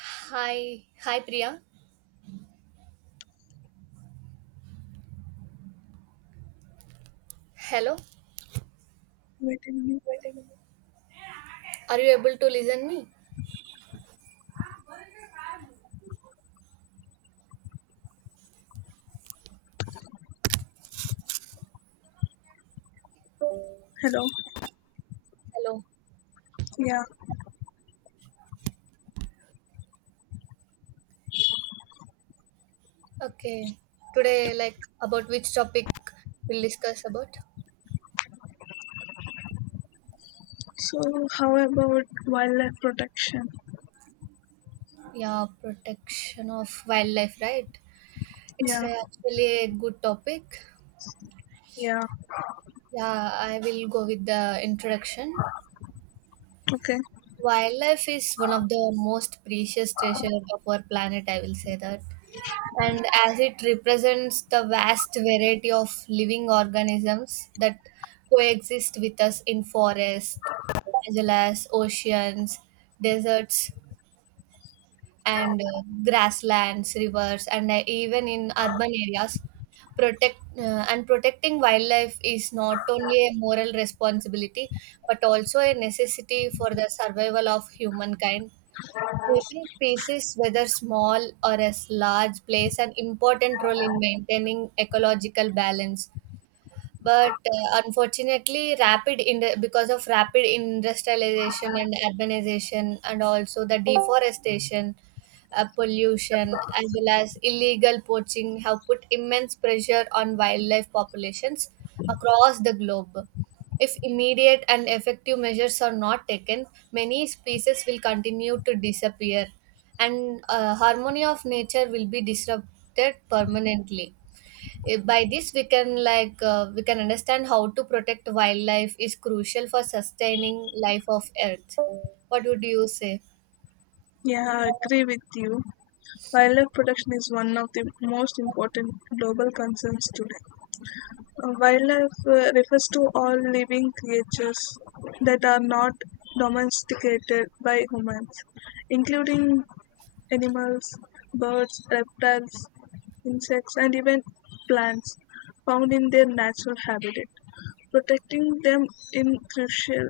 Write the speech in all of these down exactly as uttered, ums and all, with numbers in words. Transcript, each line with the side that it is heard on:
right: Hi, hi Priya. Hello.
left: Wait a minute.
right: Are you able to listen me?
left: Hello.
right: Hello.
left: Yeah.
right: Okay. Today, like about which topic we'll discuss about?
left: So, how about wildlife protection?
right: Yeah, protection of wildlife, right? It's
left: Yeah.
right: uh, actually a good topic.
left: Yeah.
right: Yeah, I will go with the introduction.
left: Okay.
right: Wildlife is one of the most precious treasure of our planet, I will say that, and as it represents the vast variety of living organisms that coexist with us in forests, as well as oceans, deserts, and uh, grasslands, rivers, and uh, even in urban areas. Protect uh, and protecting wildlife is not only a moral responsibility but also a necessity for the survival of humankind. Every species, whether small or as large, plays an important role in maintaining ecological balance. But uh, unfortunately, rapid in because of rapid industrialization and urbanization, and also the deforestation, uh, pollution, as well as illegal poaching, have put immense pressure on wildlife populations across the globe. If immediate and effective measures are not taken, many species will continue to disappear, and uh, harmony of nature will be disrupted permanently. Eh, by this we can like uh, we can understand how to protect wildlife is crucial for sustaining life of earth. What would you say?
left: Yeah, I agree with you. Wildlife protection is one of the most important global concerns today. Uh, Wildlife uh, refers to all living creatures that are not domesticated by humans, including animals, birds, reptiles, insects, and even plants found in their natural habitat. Protecting them is crucial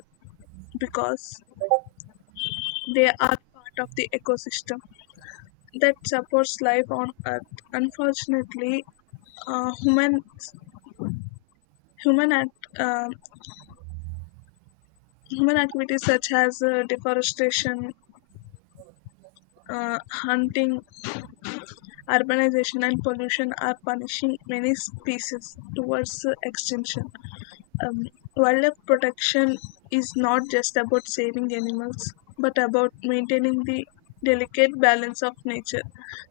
left: because they are part of the ecosystem that supports life on earth. Unfortunately, uh, human human act, uh, human activities such as uh, deforestation, uh, hunting, urbanization, and pollution are punishing many species towards uh, extinction. Um, Wildlife protection is not just about saving animals, but about maintaining the delicate balance of nature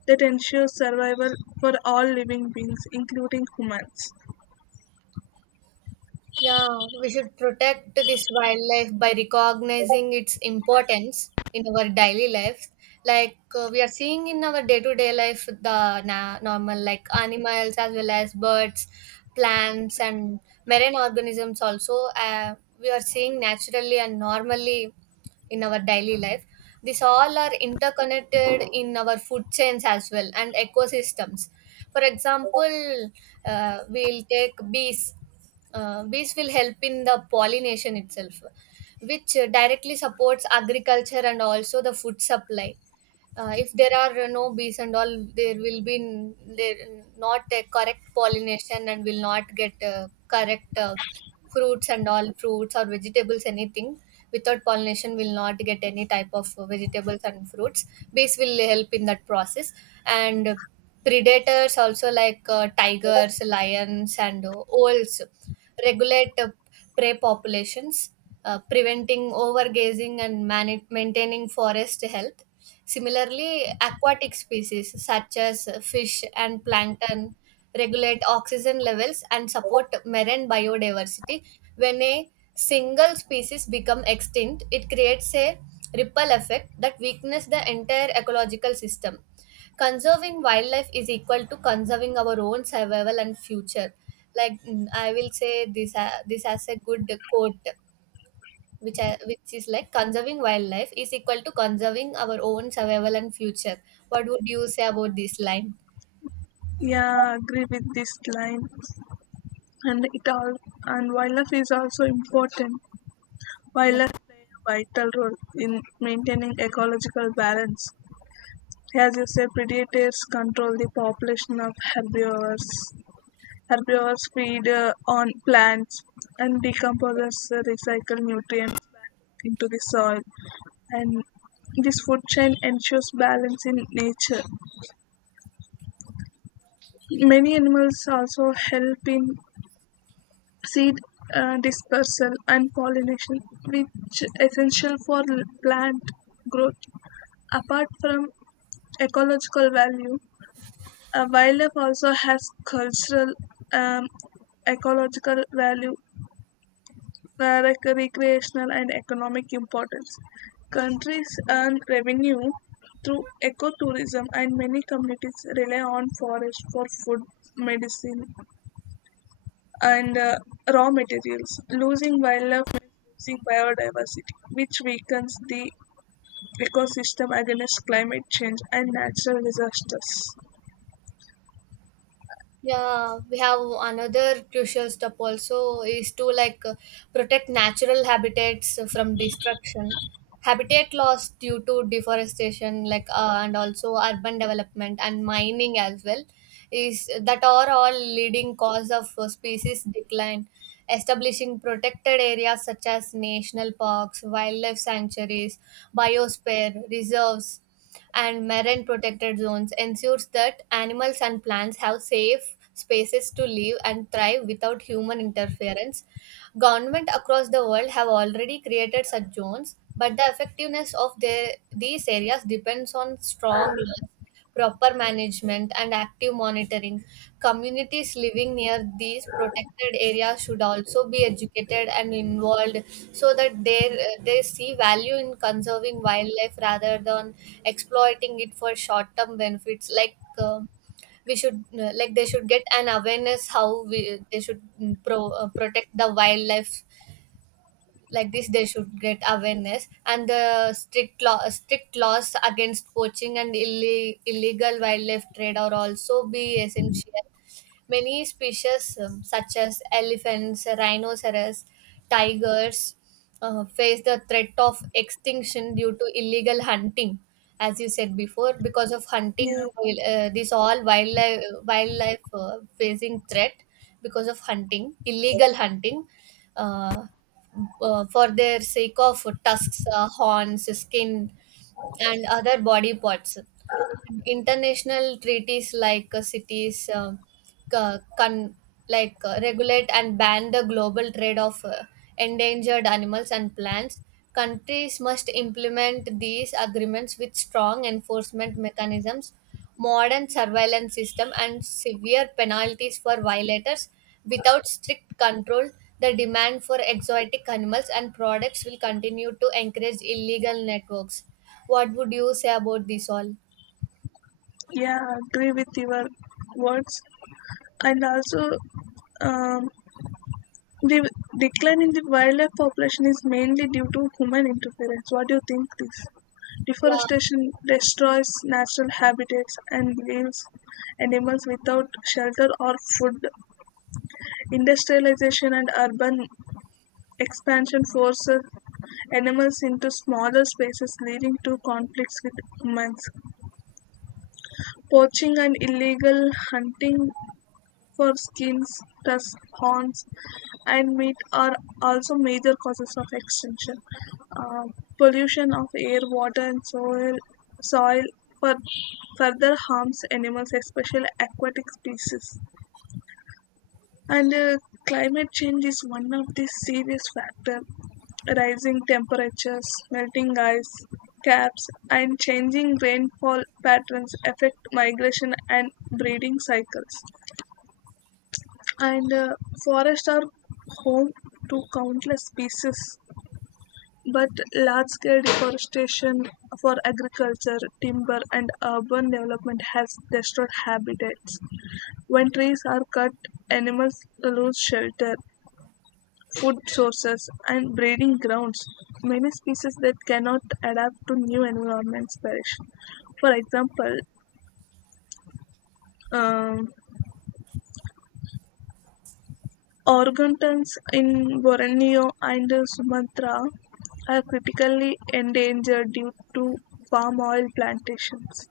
left: that ensures survival for all living beings, including humans.
right: Yeah, we should protect this wildlife by recognizing its importance in our daily life. Like uh, we are seeing in our day-to-day life, the na- normal like animals as well as birds, plants, and marine organisms also. Uh, we are seeing naturally and normally in our daily life. These all are interconnected in our food chains as well and ecosystems. For example, uh, we'll take bees, uh, bees will help in the pollination itself, which uh, directly supports agriculture and also the food supply. Uh, if there are no bees and all, there will be n- there not a correct pollination, and will not get uh, correct uh, fruits and all. Fruits or vegetables, anything without pollination will not get any type of vegetables and fruits. Bees will help in that process. And predators also like uh, tigers, lions, and uh, owls regulate uh, prey populations, uh, preventing overgazing and man- maintaining forest health. Similarly, aquatic species such as fish and plankton regulate oxygen levels and support marine biodiversity. When a single species become extinct, it creates a ripple effect that weakens the entire ecological system. Conserving wildlife is equal to conserving our own survival and future. Like mm, I will say this uh, this as a good quote, which I, which is like conserving wildlife is equal to conserving our own survival and future. What would you say about this line?
left: Yeah, I agree with this line. And it all and wildlife is also important. Wildlife play a vital role in maintaining ecological balance. As you say, predators control the population of herbivores. Herbivores feed uh, on plants and decomposes uh, recycled nutrients back into the soil, and this food chain ensures balance in nature. Many animals also help in seed uh, dispersal and pollination, which essential for plant growth. Apart from ecological value, uh, wildlife also has cultural um, ecological value uh, rec- recreational and economic importance. Countries earn revenue through ecotourism, and many communities rely on forest for food, medicine, and uh, raw materials. Losing wildlife means losing biodiversity, which weakens the ecosystem against climate change and natural disasters.
right: Yeah, we have another crucial step also is to like uh, protect natural habitats from destruction. Habitat loss due to deforestation like uh, and also urban development and mining as well, is that are all leading cause of uh, species decline. Establishing protected areas such as national parks, wildlife sanctuaries, biosphere reserves, and marine protected zones ensures that animals and plants have safe spaces to live and thrive without human interference. Government across the world have already created such zones, but the effectiveness of their, these areas depends on strong laws, proper management and active monitoring. Communities living near these protected areas should also be educated and involved so that they, they see value in conserving wildlife rather than exploiting it for short term benefits. Like uh, we should uh, like they should get an awareness how we, they should mm, pro, uh, protect the wildlife. Like this, they should get awareness. And the strict law strict laws against poaching and illi- illegal wildlife trade are also be essential. Many species, um, such as elephants, rhinoceros, tigers, uh, face the threat of extinction due to illegal hunting, as you said before. Because of
left: Yeah,
right: hunting, uh, this all wildlife wildlife uh, facing threat because of hunting, illegal hunting. Uh, uh, for their sake of tusks, uh, horns, skin, and other body parts. International treaties like uh, cities, uh, c- con- like uh, regulate and ban the global trade of uh, endangered animals and plants. Countries must implement these agreements with strong enforcement mechanisms, modern surveillance system, and severe penalties for violators. Without strict control, the demand for exotic animals and products will continue to encourage illegal networks. What would you say about this all?
left: yeah, I agree with your words, and also um, the decline in the wildlife population is mainly due to human interference. What do you think this?
right: Yeah.
left: Deforestation destroys natural habitats and leaves animals without shelter or food. Industrialization and urban expansion forces animals into smaller spaces, leading to conflicts with humans. Poaching and illegal hunting for skins, tusks, horns, and meat are also major causes of extinction. Uh, Pollution of air, water, and soil, soil for further harms animals, especially aquatic species. And uh, climate change is one of the serious factors. Rising temperatures, melting ice caps, and changing rainfall patterns affect migration and breeding cycles. And uh, forests are home to countless species. But large-scale deforestation for agriculture, timber, and urban development has destroyed habitats. When trees are cut, animals lose shelter, food sources, and breeding grounds. Many species that cannot adapt to new environments perish. For example, um, orangutans in Borneo and Sumatra are critically endangered due to palm oil plantations.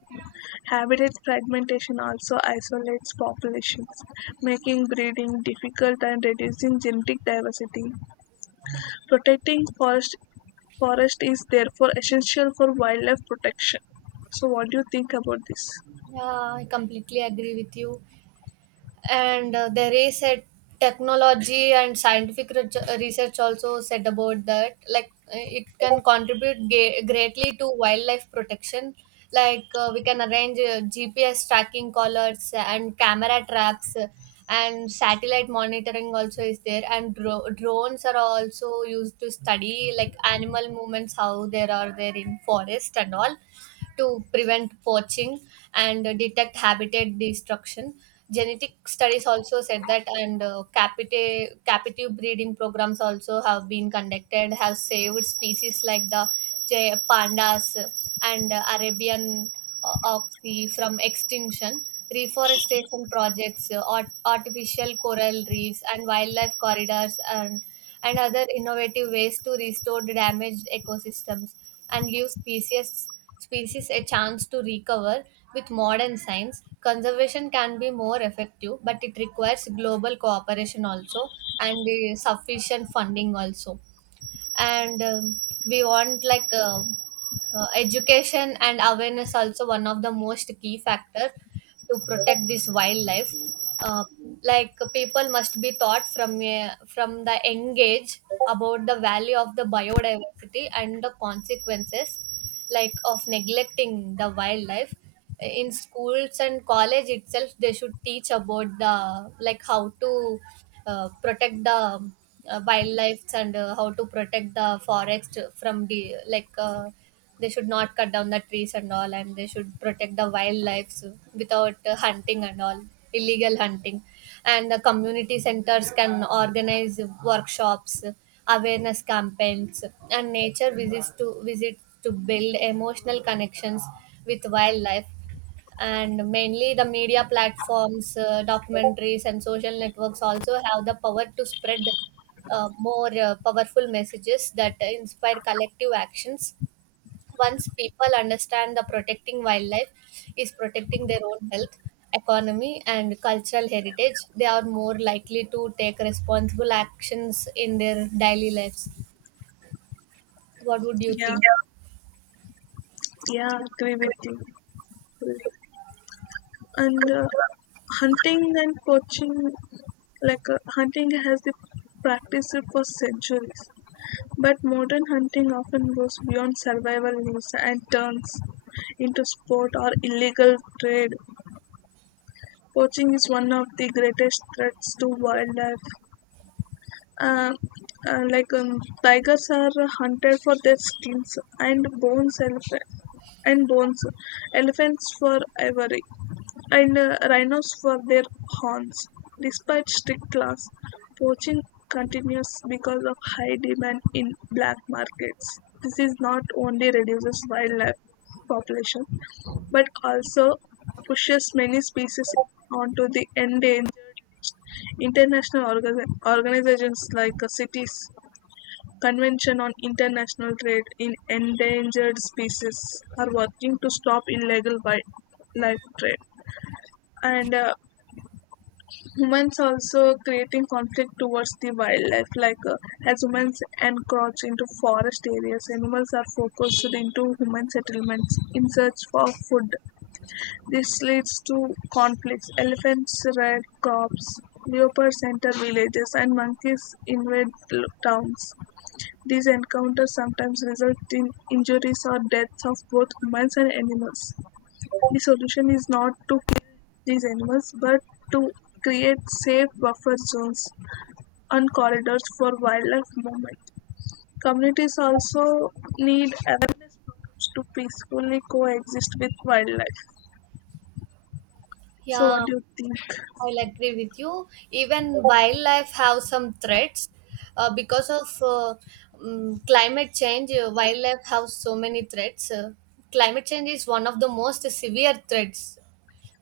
left: Habitat fragmentation also isolates populations, making breeding difficult and reducing genetic diversity. Protecting forest forest is therefore essential for wildlife protection. So, what do you think about this?
right: Yeah, I completely agree with you. And uh, there is a technology and scientific re- research also said about that. Like uh, it can contribute ga- greatly to wildlife protection. Like uh, we can arrange uh, G P S tracking collars and camera traps, uh, and satellite monitoring also is there. And dro- drones are also used to study like animal movements, how there are there in forest and all, to prevent poaching and uh, detect habitat destruction. Genetic studies also said that, and uh, capita- captive breeding programs also have been conducted, have saved species like the jay- pandas and uh, Arabian, uh, of the from extinction. Reforestation projects, uh, art, artificial coral reefs and wildlife corridors and and other innovative ways to restore the damaged ecosystems and give species species a chance to recover. With modern science, conservation can be more effective, but it requires global cooperation also, and uh, sufficient funding also. And um, we want like um uh, education and awareness also one of the most key factor to protect this wildlife. Uh, like people must be taught from a, from the young age about the value of the biodiversity and the consequences like of neglecting the wildlife. In schools and college itself, they should teach about the like how to uh, protect the uh, wildlife, and uh, how to protect the forest from the like uh, they should not cut down the trees and all, and they should protect the wildlife without uh, hunting and all, illegal hunting. And the community centers can organize workshops, awareness campaigns, and nature visits to visit, to build emotional connections with wildlife. And mainly the media platforms, uh, documentaries and social networks also have the power to spread uh, more uh, powerful messages that inspire collective actions. Once people understand that protecting wildlife is protecting their own health, economy, and cultural heritage, they are more likely to take responsible actions in their daily lives. What would you
left: Yeah,
right: think?
left: yeah, agree with you. Fully. And uh, hunting and poaching, like uh, hunting has been practiced for centuries. But modern hunting often goes beyond survival rules and turns into sport or illegal trade. Poaching is one of the greatest threats to wildlife. Uh, uh, like um, Tigers are hunted for their skins and bones, elephant and bones, elephants for ivory and uh, rhinos for their horns. Despite strict laws, poaching continues because of high demand in black markets. This is not only reduces wildlife population but also pushes many species onto the endangered international orga- organizations like uh, CITES, convention on international trade in endangered species, are working to stop illegal wildlife trade. And uh, humans also creating conflict towards the wildlife, like uh, as humans encroach into forest areas, animals are focused into human settlements in search for food. This leads to conflicts: elephants raid crops, leopards enter villages, and monkeys invade l- towns. These encounters sometimes result in injuries or deaths of both humans and animals. The solution is not to these animals but to create safe buffer zones and corridors for wildlife movement. Communities also need awareness programs to peacefully coexist with wildlife. So, what
right: Yeah,
left: do you think?
right: I'll agree with you. Even wildlife have some threats uh, because of uh, um, climate change. Uh, wildlife have so many threats. Uh, climate change is one of the most severe threats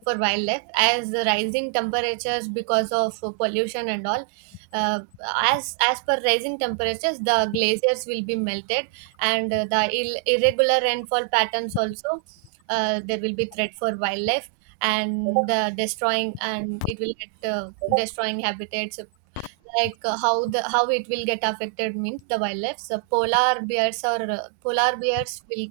right: for wildlife, as the rising temperatures because of uh, pollution and all, uh, as as per rising temperatures the glaciers will be melted, and uh, the Ill- irregular rainfall patterns also, uh, there will be threat for wildlife. And the destroying and it will get uh, destroying habitats. like uh, how the how it will get affected means the wildlife, so polar bears or uh, polar bears will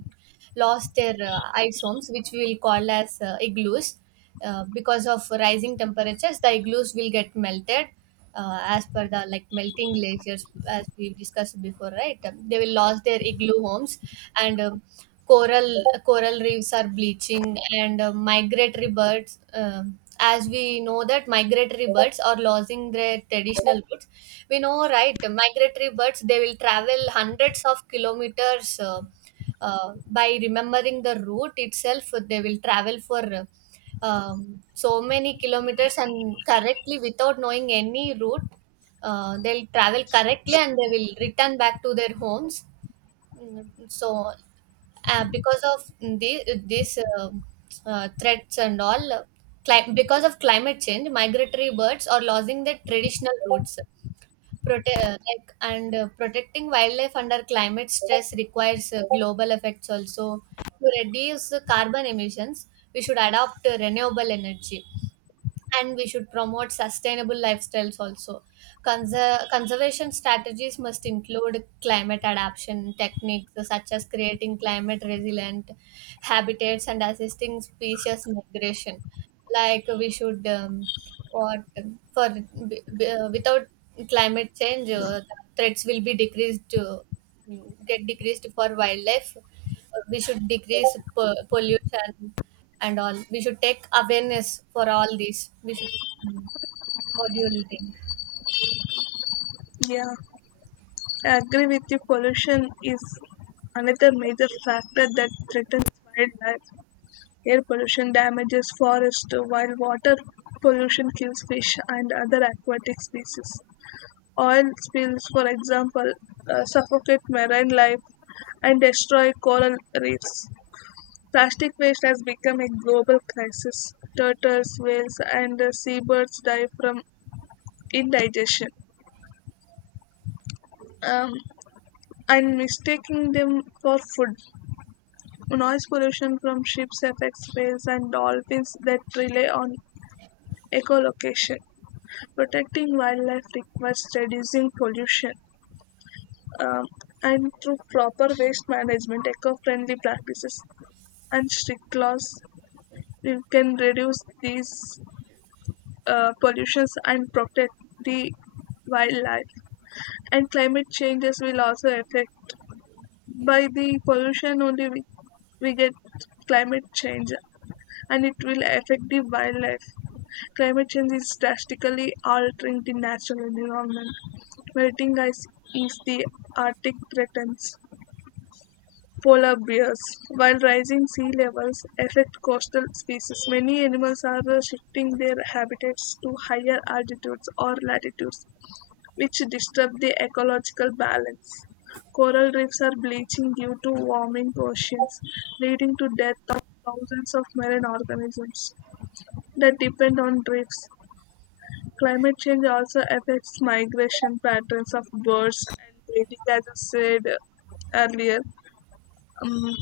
right: lost their uh, ice homes which we will call as uh, igloos. Uh, because of rising temperatures the igloos will get melted. Uh, as per the like melting glaciers, as we discussed before, right? Um, they will lose their igloo homes. And um, coral coral reefs are bleaching, and uh, migratory birds, um, as we know that migratory birds are losing their traditional roots. We know right, migratory birds, they will travel hundreds of kilometers, uh, uh, by remembering the route itself they will travel for uh, um, so many kilometers and correctly without knowing any route. Uh, they'll travel correctly, and they will return back to their homes. Mm, so, uh, because of the, this uh, uh, threats and all, uh, cli- because of climate change, migratory birds are losing their traditional routes. Prote- uh, like and uh, protecting wildlife under climate stress requires uh, global effects also. To reduce the carbon emissions, we should adopt uh, renewable energy, and we should promote sustainable lifestyles also. Conser- conservation strategies must include climate adaptation techniques such as creating climate resilient habitats and assisting species migration. Like we should, um, what um, for b- b- uh, without climate change, uh, the threats will be decreased to get decreased for wildlife. We should decrease p- pollution and all. We should take awareness for all these, we should. What do you think?
left: Yeah, I agree with you. Pollution is another major factor that threatens wildlife. Air pollution damages forests, while water pollution kills fish and other aquatic species. Oil spills, for example, uh, suffocate marine life and destroy coral reefs. Plastic waste has become a global crisis. Turtles, whales, and uh, seabirds die from indigestion. Um, and mistaking them for food. Noise pollution from ships affects whales and dolphins that rely on echolocation. Protecting wildlife requires reducing pollution, um, and through proper waste management, eco-friendly practices, and strict laws, we can reduce these uh, pollutions and protect the wildlife. And climate changes will also affect by the pollution only we, we get climate change and it will affect the wildlife. Climate change is drastically altering the natural environment. Melting ice is the Arctic threatens polar bears. While rising sea levels affect coastal species, many animals are uh, shifting their habitats to higher altitudes or latitudes, which disturb the ecological balance. Coral reefs are bleaching due to warming oceans, leading to death of thousands of marine organisms that depend on reefs. Climate change also affects migration patterns of birds and breeding, as I said earlier. Um,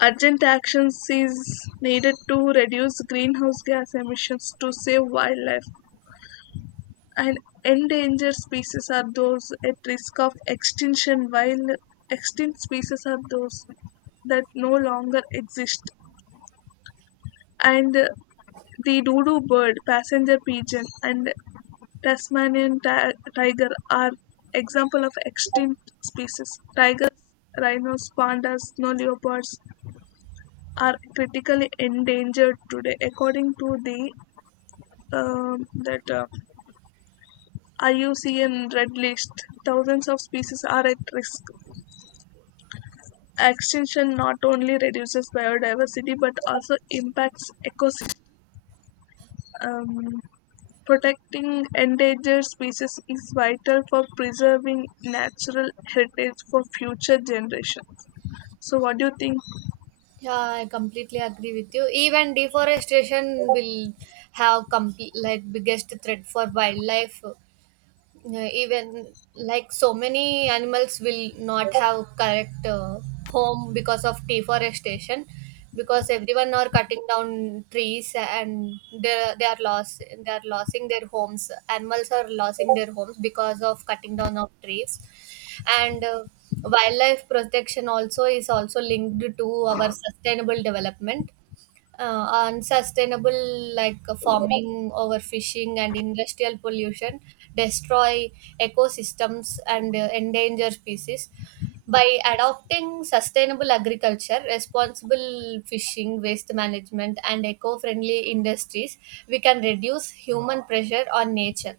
left: Urgent action is needed to reduce greenhouse gas emissions to save wildlife. And endangered species are those at risk of extinction, while extinct species are those that no longer exist. And uh, The dodo bird, passenger pigeon, and Tasmanian ti- tiger are example of extinct species. Tigers, rhinos, pandas, snow leopards, are critically endangered today. According to the um that uh, I U C N Red List, thousands of species are at risk. Extinction not only reduces biodiversity but also impacts ecosystems. Um, Protecting endangered species is vital for preserving natural heritage for future generations. So, what do you think?
right: Yeah, I completely agree with you. Even deforestation will have complete like biggest threat for wildlife. Yeah, even like so many animals will not have correct uh, home because of deforestation, because everyone are cutting down trees, and they they are lost they are losing their homes. Animals are losing their homes because of cutting down of trees. And uh, wildlife protection also is also linked to our sustainable development. Uh, on sustainable like uh, farming, overfishing and industrial pollution destroy ecosystems, and uh, endanger species. By adopting sustainable agriculture, responsible fishing, waste management, and eco friendly industries, we can reduce human pressure on nature.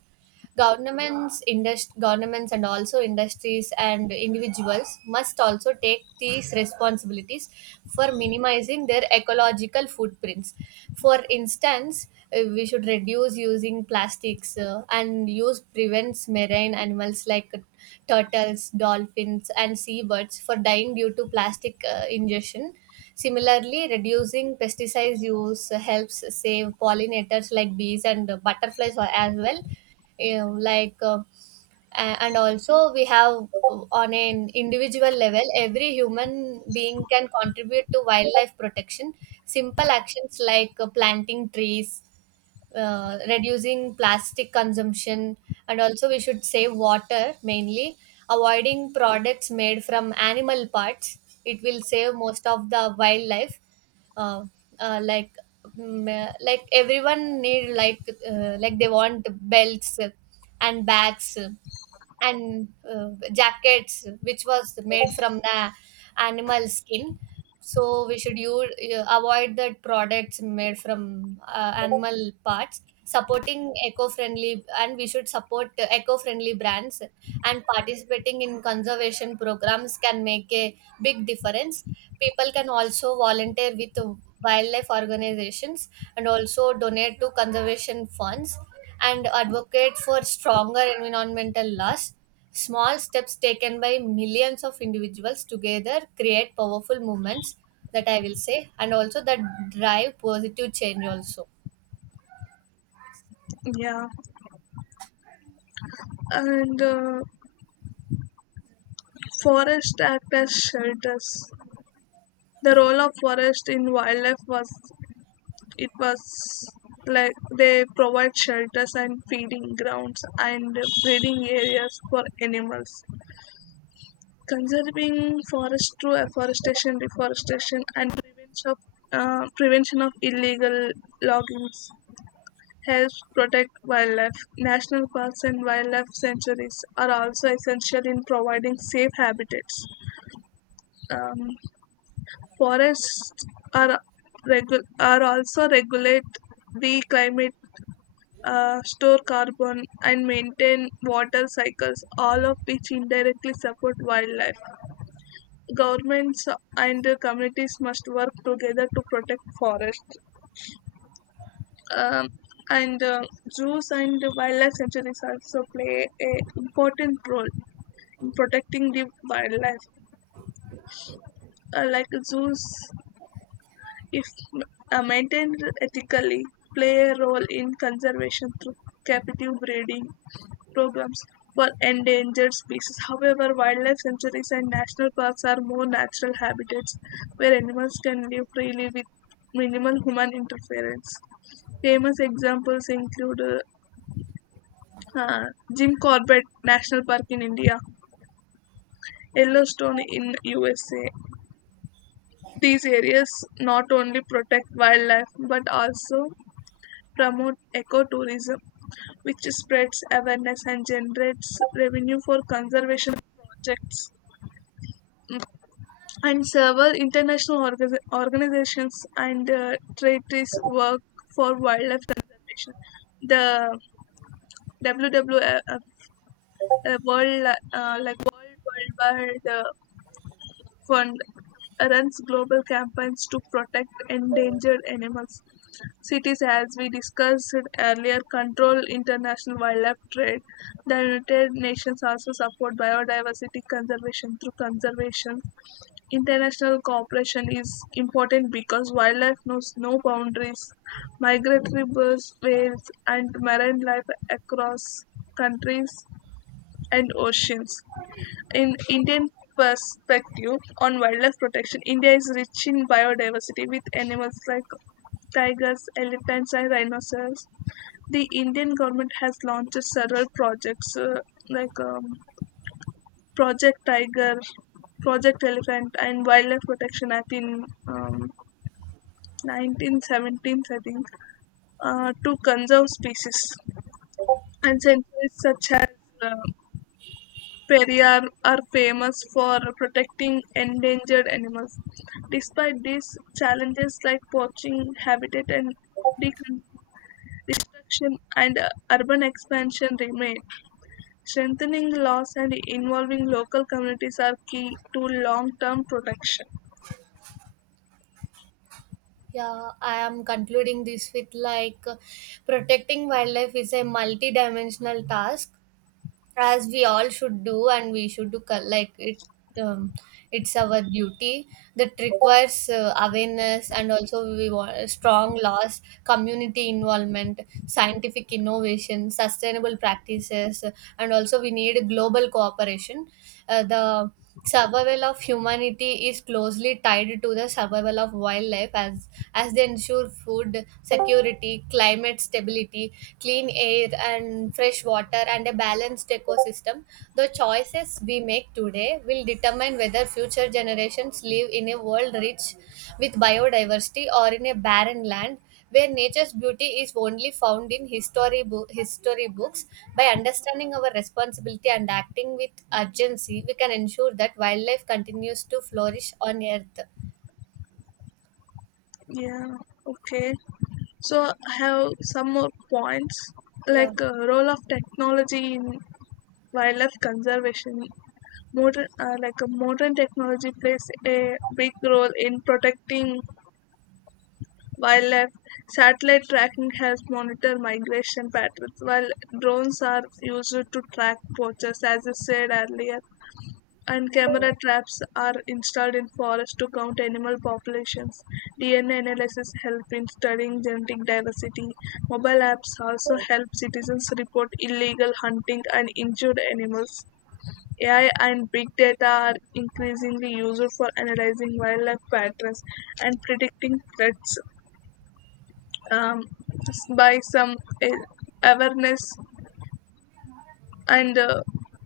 right: Governments, indust- governments, and also industries and individuals must also take these responsibilities for minimizing their ecological footprints. For instance, uh, we should reduce using plastics uh, and use prevents marine animals like turtles, dolphins, and seabirds for dying due to plastic uh, ingestion. Similarly, reducing pesticide use helps save pollinators like bees and uh, butterflies a- as well. You know, like uh, a- and also we have uh, on an individual level, every human being can contribute to wildlife protection. Simple actions like uh, planting trees, uh, reducing plastic consumption, and also we should save water mainly, avoiding products made from animal parts. It will save most of the wildlife. uh, uh, like mm, uh, like everyone need like uh, like they want belts and bags and uh, jackets which was made from the animal skin. So we should use, uh, avoid the products made from uh, animal parts, supporting eco-friendly, and we should support uh, eco-friendly brands, and participating in conservation programs can make a big difference. People can also volunteer with wildlife organizations, and also donate to conservation funds, and advocate for stronger environmental laws. Small steps taken by millions of individuals together create powerful movements, that I will say, and also that drive positive change also.
left: Yeah, and uh, forest act as shelters. The role of forest in wildlife was it was like they provide shelters and feeding grounds and breeding areas for animals. Conserving forest through afforestation, reforestation, and prevention of, uh, prevention of illegal loggings helps protect wildlife. National parks and wildlife sanctuaries are also essential in providing safe habitats. um, Forests are regu- are also regulate the climate, uh, store carbon, and maintain water cycles, all of which indirectly support wildlife. Governments and communities must work together to protect forests. Um, and uh, Zoos and wildlife sanctuaries also play a important role in protecting the wildlife. Uh, like Zoos, if uh, maintained ethically, play a role in conservation through captive breeding programs for endangered species. However, wildlife sanctuaries and national parks are more natural habitats where animals can live freely with minimal human interference. Famous examples include uh, uh, Jim Corbett National Park in India, Yellowstone in U S A. These areas not only protect wildlife but also promote ecotourism which spreads awareness and generates revenue for conservation projects. Mm, And several international orga- organizations and uh, treaties work for wildlife conservation. The W W F, uh, World, uh, like World Wildlife uh, Fund, runs global campaigns to protect endangered animals. Cities, as we discussed earlier, control international wildlife trade. The United Nations also support biodiversity conservation through conservation. International cooperation is important because wildlife knows no boundaries. Migratory birds, whales, and marine life across countries and oceans. In Indian perspective on wildlife protection, India is rich in biodiversity with animals like tigers, elephants, and rhinos. The Indian government has launched several projects uh, like um, Project Tiger, Project Elephant, and Wildlife Protection Act in um, nineteen seventeen, I think, uh, to conserve species. And centuries such as uh, Periyar are famous for protecting endangered animals. Despite these challenges like poaching, habitat and decon- destruction, and uh, urban expansion remain. Strengthening the laws and involving local communities are key to long term protection.
right: Yeah, I am concluding this with like uh, protecting wildlife is a multi-dimensional task, as we all should do, and we should do co- like it. Um, it's our duty that requires uh, awareness, and also we want strong laws, community involvement, scientific innovation, sustainable practices, and also we need global cooperation. Uh, the survival of humanity is closely tied to the survival of wildlife, as as they ensure food security, climate stability, clean air and fresh water, and a balanced ecosystem. The choices we make today will determine whether future generations live in a world rich with biodiversity, or in a barren land where nature's beauty is only found in history, bo- history books. By understanding our responsibility and acting with urgency, we can ensure that wildlife continues to flourish on Earth.
left: Yeah, okay. So, I have some more points
right: Yeah.
left: like uh, role of technology in wildlife conservation. Modern uh, like uh, modern technology plays a big role in protecting wildlife. Satellite tracking helps monitor migration patterns, while drones are used to track poachers, as I said earlier, and camera traps are installed in forests to count animal populations. D N A analysis help in studying genetic diversity. Mobile apps also help citizens report illegal hunting and injured animals. A I and big data are increasingly used for analyzing wildlife patterns and predicting threats. Um, by some eh, Awareness and uh,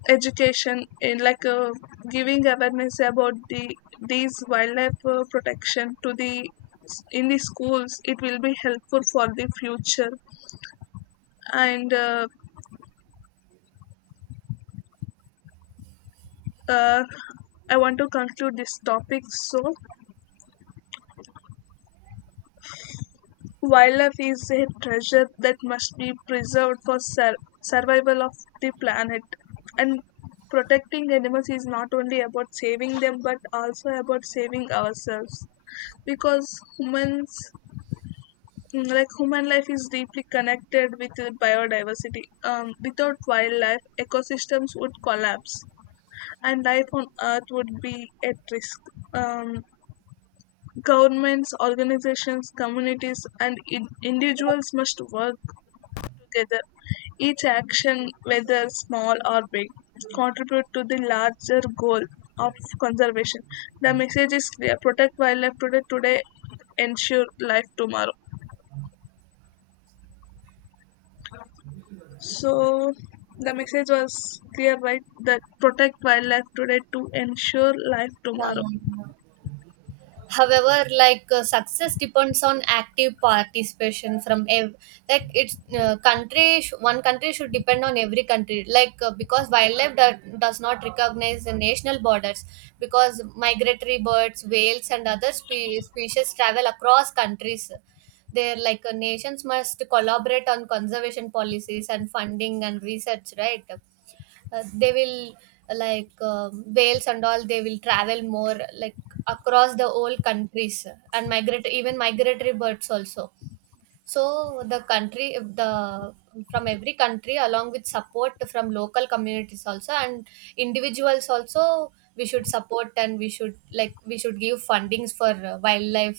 left: education, in like uh, giving awareness about the these wildlife uh, protection to the in the schools, it will be helpful for the future. And uh, uh, I want to conclude this topic. So, wildlife is a treasure that must be preserved for sur- survival of the planet, and protecting animals is not only about saving them but also about saving ourselves, because humans, Mm, like human life is deeply connected with the biodiversity. Um, without wildlife, ecosystems would collapse and life on earth would be at risk. Um, governments, organizations, communities, and in- individuals must work together. Each action, whether small or big, contribute to the larger goal of conservation. The message is clear: protect wildlife today today, ensure life tomorrow. So the message was clear, right? That protect wildlife today to ensure life tomorrow.
right: Yeah, however like uh, success depends on active participation from ev- like it's uh, country sh- one country should depend on every country, like uh, because wildlife do- does not recognize the national borders, because migratory birds, whales and other spe- species travel across countries. Their like uh, nations must collaborate on conservation policies and funding and research, right? Uh, they will, uh, like um, whales and all, they will travel more like across the whole countries and migrate, even migratory birds also. So the country the from every country, along with support from local communities also, and individuals also, we should support, and we should like we should give fundings for uh, wildlife.